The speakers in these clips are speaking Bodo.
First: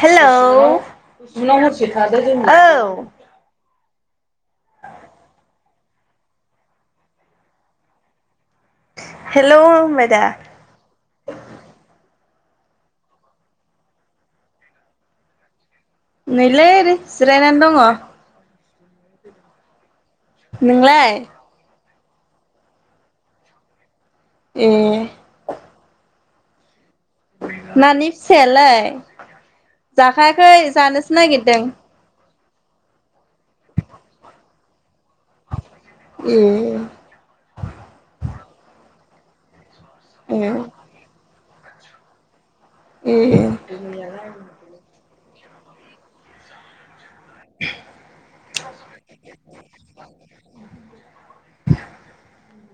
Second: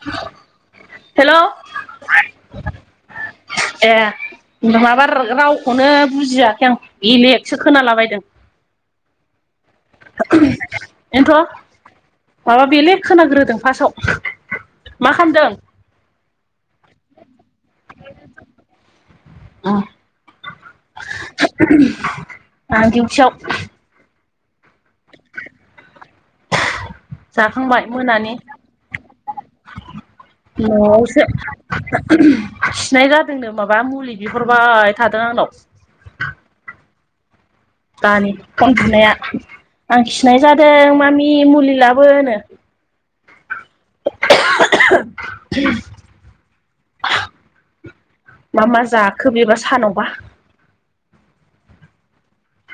हेलौ हेल' औ। ए नङाबा रावखौनो बुजियाखै आं बेलेकसो खोनालाबायदों। हेलौ। मेदा [unintelligible] बेन्थ' माबा ब्लेक खोनाग्रोदों फासयाव मा खालामदों? नैलै जिरायनानै दङ। अह नोंलाय? आं दिउटियाव एह जाखांबाय नानि मोनानि फिसायालाय जाखायाखै जानोसो न'आवसो नागिरदों उम खिनाय जादोंनो माबा मुलि बिहरबाय थादों आंनाव। एह दानि फन बुनाया आं खिनाय ए जादों मामि मुलि लाबोनो एह [inaudible] मा मा जाखो बेबा सानावबा?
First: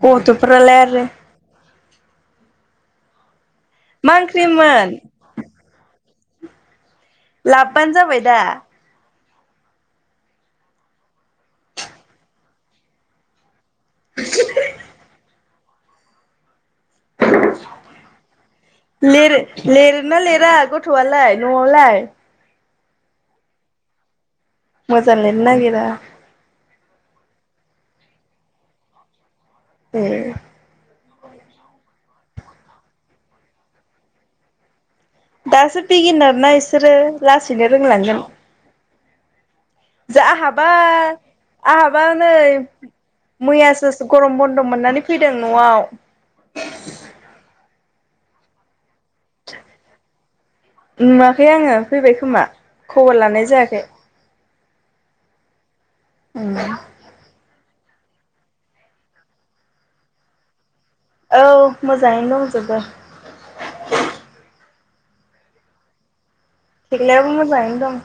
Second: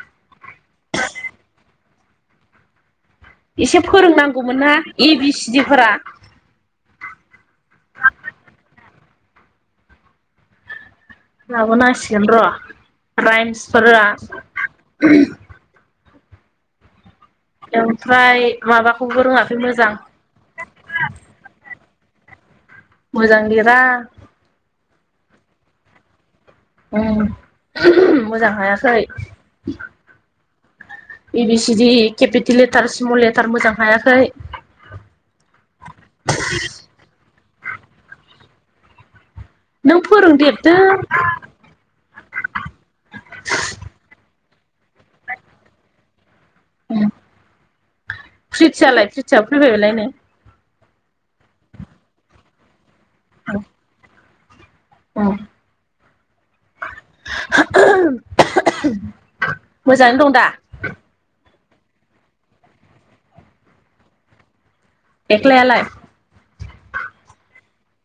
गथ'फ्रालाय आरो एसे मा फोरोंनांगौमोन ना ओंख्रिमोन ए बि सिडि फोरा लाबबानो जाबाय दा लाबोनांसिगोन र' राइमसफोरा ओमफ्राय माबाखौबो लेरे रोङाखै मोजां लेरना लेरा गथ थ'वालाय न'वावलाय? मोजां लेरा। मोजां लिरनो नागिरा उम मोजां हायाखै A A B C D capital letter small letter मोजां हायाखै दासो बिगिनार ना बिसोरो लासैनो रोंलांगोन नों जा आहाबा फोरोंदेरदो आहाबा नै मैयासो गरम बन्द' मोननानै फैदों न'आव उम फ्रिथियालाय प्रिथिया फैबाय बालायनो नुवाखै आङो फैबाय खोमा खबर लानाय जायाखै उम उम मोजाङै दं दा? औ मोजाङैनो दंजोबो। थेख्लायालाय? थेख्लायाबो मोजांयै दं।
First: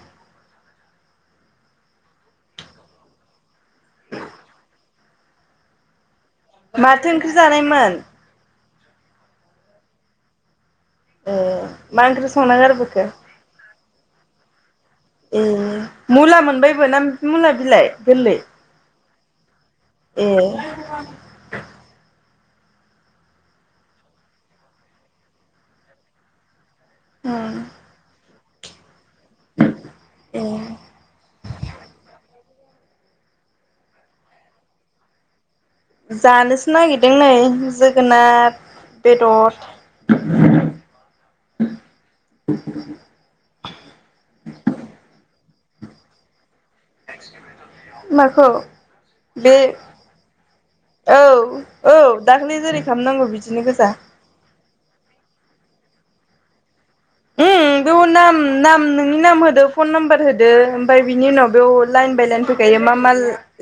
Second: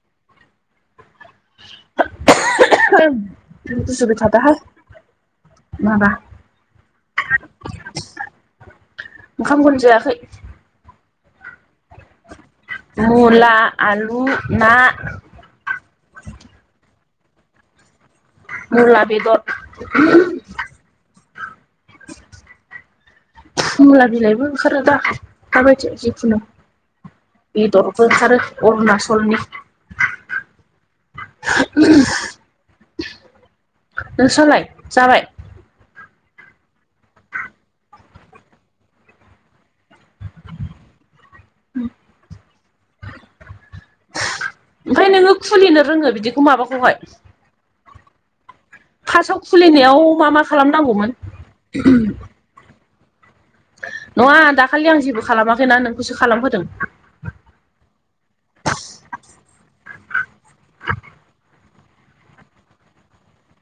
गुजुबाय थादोहाय माबा माथो ओंख्रि जानायमोन? ओंखाम खौनो जायाखै ओ मा ओंख्रि संना गारबो मुला, आलु, ना ए मुला मोनबायबो ना मुला बिलाइ गोरलै मुला बेदर ए मुला बिलाइबो ओंखारो दा दाबायदियाव जिखुनु उम बेदरबो ओंखारो अरुणाच चलनि ए नोंस्रालाय जाबाय? जानोसो नागिरदों नै जोगोनाद बेदद उ ओमफ्राय नोङो खुलिनो रोङो बिदि माबाखौहाय माखौ? फार्स्टआव बे खुलिनायाव मा मा खालामनांगौमोन औ औ दा माने जेरै खालामनांगौ बिदिनो गोजा नङा दाखालि आं जेबो खालामाखैना नोंखौसो खालामहोदों। [unintelligible] उम बेयाव नाम नाम नोंनि नाम होदो फन नाम्बार होदो ओमफ्राय बिनि उनाव बेयाव लाइन बाय लाइन फै [unintelligible] मा मा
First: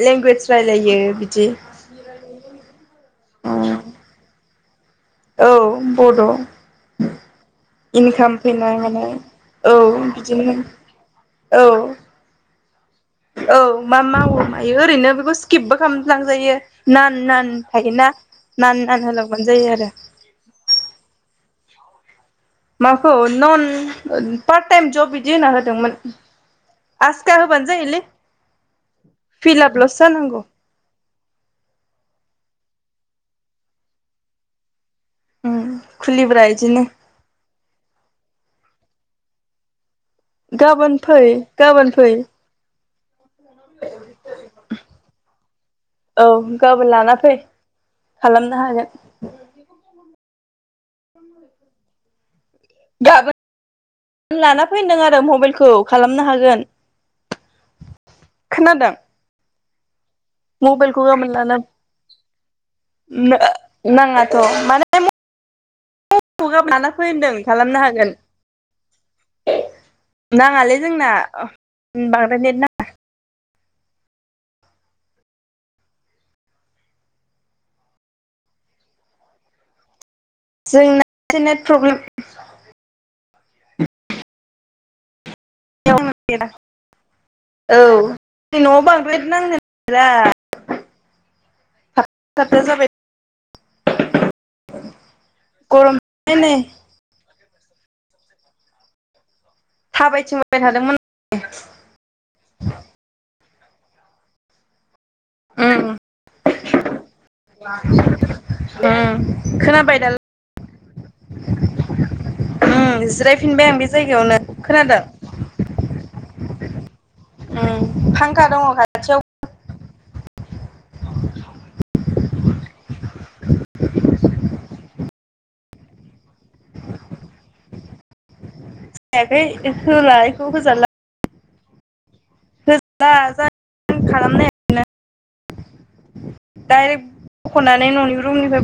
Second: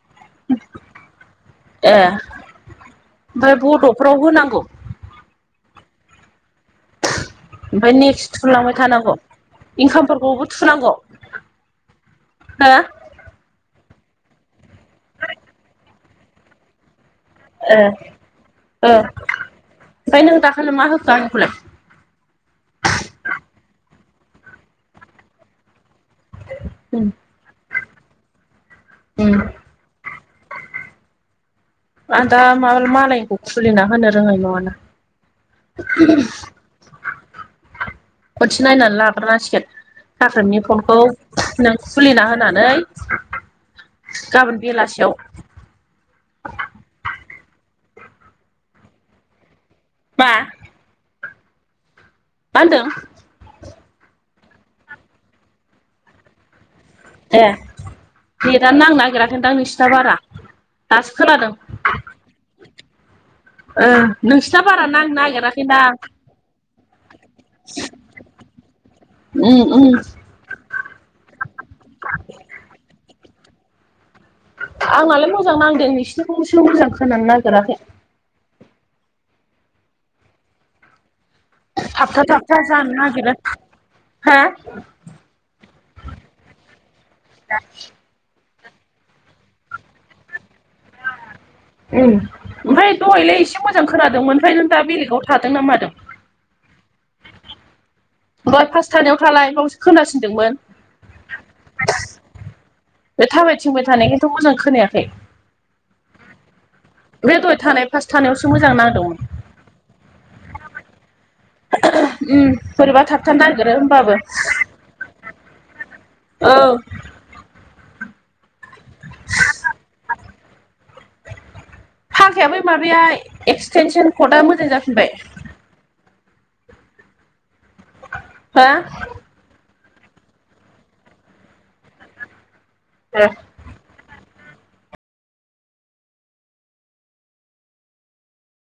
लेंगुवेज रायलायो बिदि ए ओमफ्राय बड'फ्राव होनांगौ? औ बड' ओमफ्राय नेक्स्ट इनकाम थुनलांबाय फैनाय माने थानांगौ औ इनकामफोरखौबो बिदिनो औ। हा औ मा मावो मायो ओरैनो बेखौ स्किपबो खालाम लांजायो नान नान। थायोना नान नान होलांबानो जायो आरो। हेल मा होखो आंखौलाय। माखौ नन पार्ट टाइम जब बिदि होनना होदोंमोन। उम आसखा होबानो जायोलै उम फिलापलसो जानांगौ। आ दा माबा मालायनिखौ खुलिना होनो रोङै नङा ना। उम खुलिब्रा इदिनो। खनसे नायनानै लाग्रोनांसिगोन साख्रोरनि गाबोन फनखौ फै नों गाबोन फै खुलिना होन। नानै गाबोन बेलासियाव औ गाबोन लानानै फै खालामनो हागोन। मा? [unintelligible] मा होनदों? गाबोन लाना फै होनदों आरो मबाइलखौ खालामनो हागोन। ए नेटानो खोनादों नांनो नागिराखैदां नोंसिना बारा। मबाइलखौ दासो गाबोन खोनादों लाना ओ नाङाथ' नोंसिना बारा माने म नांनो नागिराखैदां खौ लानाफै होनदों खालामनो हागोन। उम उम। नाङालै जोंना बांद्राय नेट नाङा। आंनालाय मोजां नांदों नोंसिनिखौसो' मोजां खोनानो नागिराखै। जोंना एसे नेट प्रब्लेम औ थाबथा थाबथा जानो नागिरो हा? औ जोंनि न'आव बांद्राय नेत नांनो नागिरा। उम थाबथा जाबाय ओमफ्राय दहायलाय एसे मोजां खोनादोंमोन ओमफ्राय नों दा बेलेगाव थादों ना मादों? हेनै दहाय फास थानायाव थालाय बावसो खोनासिनदोंमोन। थाबायथिंबाय थादोंमोन बे थाबायथिंबाय थानायखायन्थ' मोजां खोनायाखै। उम। बे दहाय थानाय फार्स्ट थानायावसो मोजां उम नांदोंमोन खोनाबाय दाला उम बोरैबा थाबथानो जिरायफिनबाय नागिरो आं बे होमबाबो। जायगायावनो खोनादों ओं उम फांखा दङ खाथि [inaudible] फांखाया बै माबाया एक्सटेनसन कडआ मोजां जाफिनबाय? हो? ए बे होला बेखौ होजाला। दा जा खालामनो डाइरेक्ट बख'नानै न'नि रुमनिफ्राय बरन।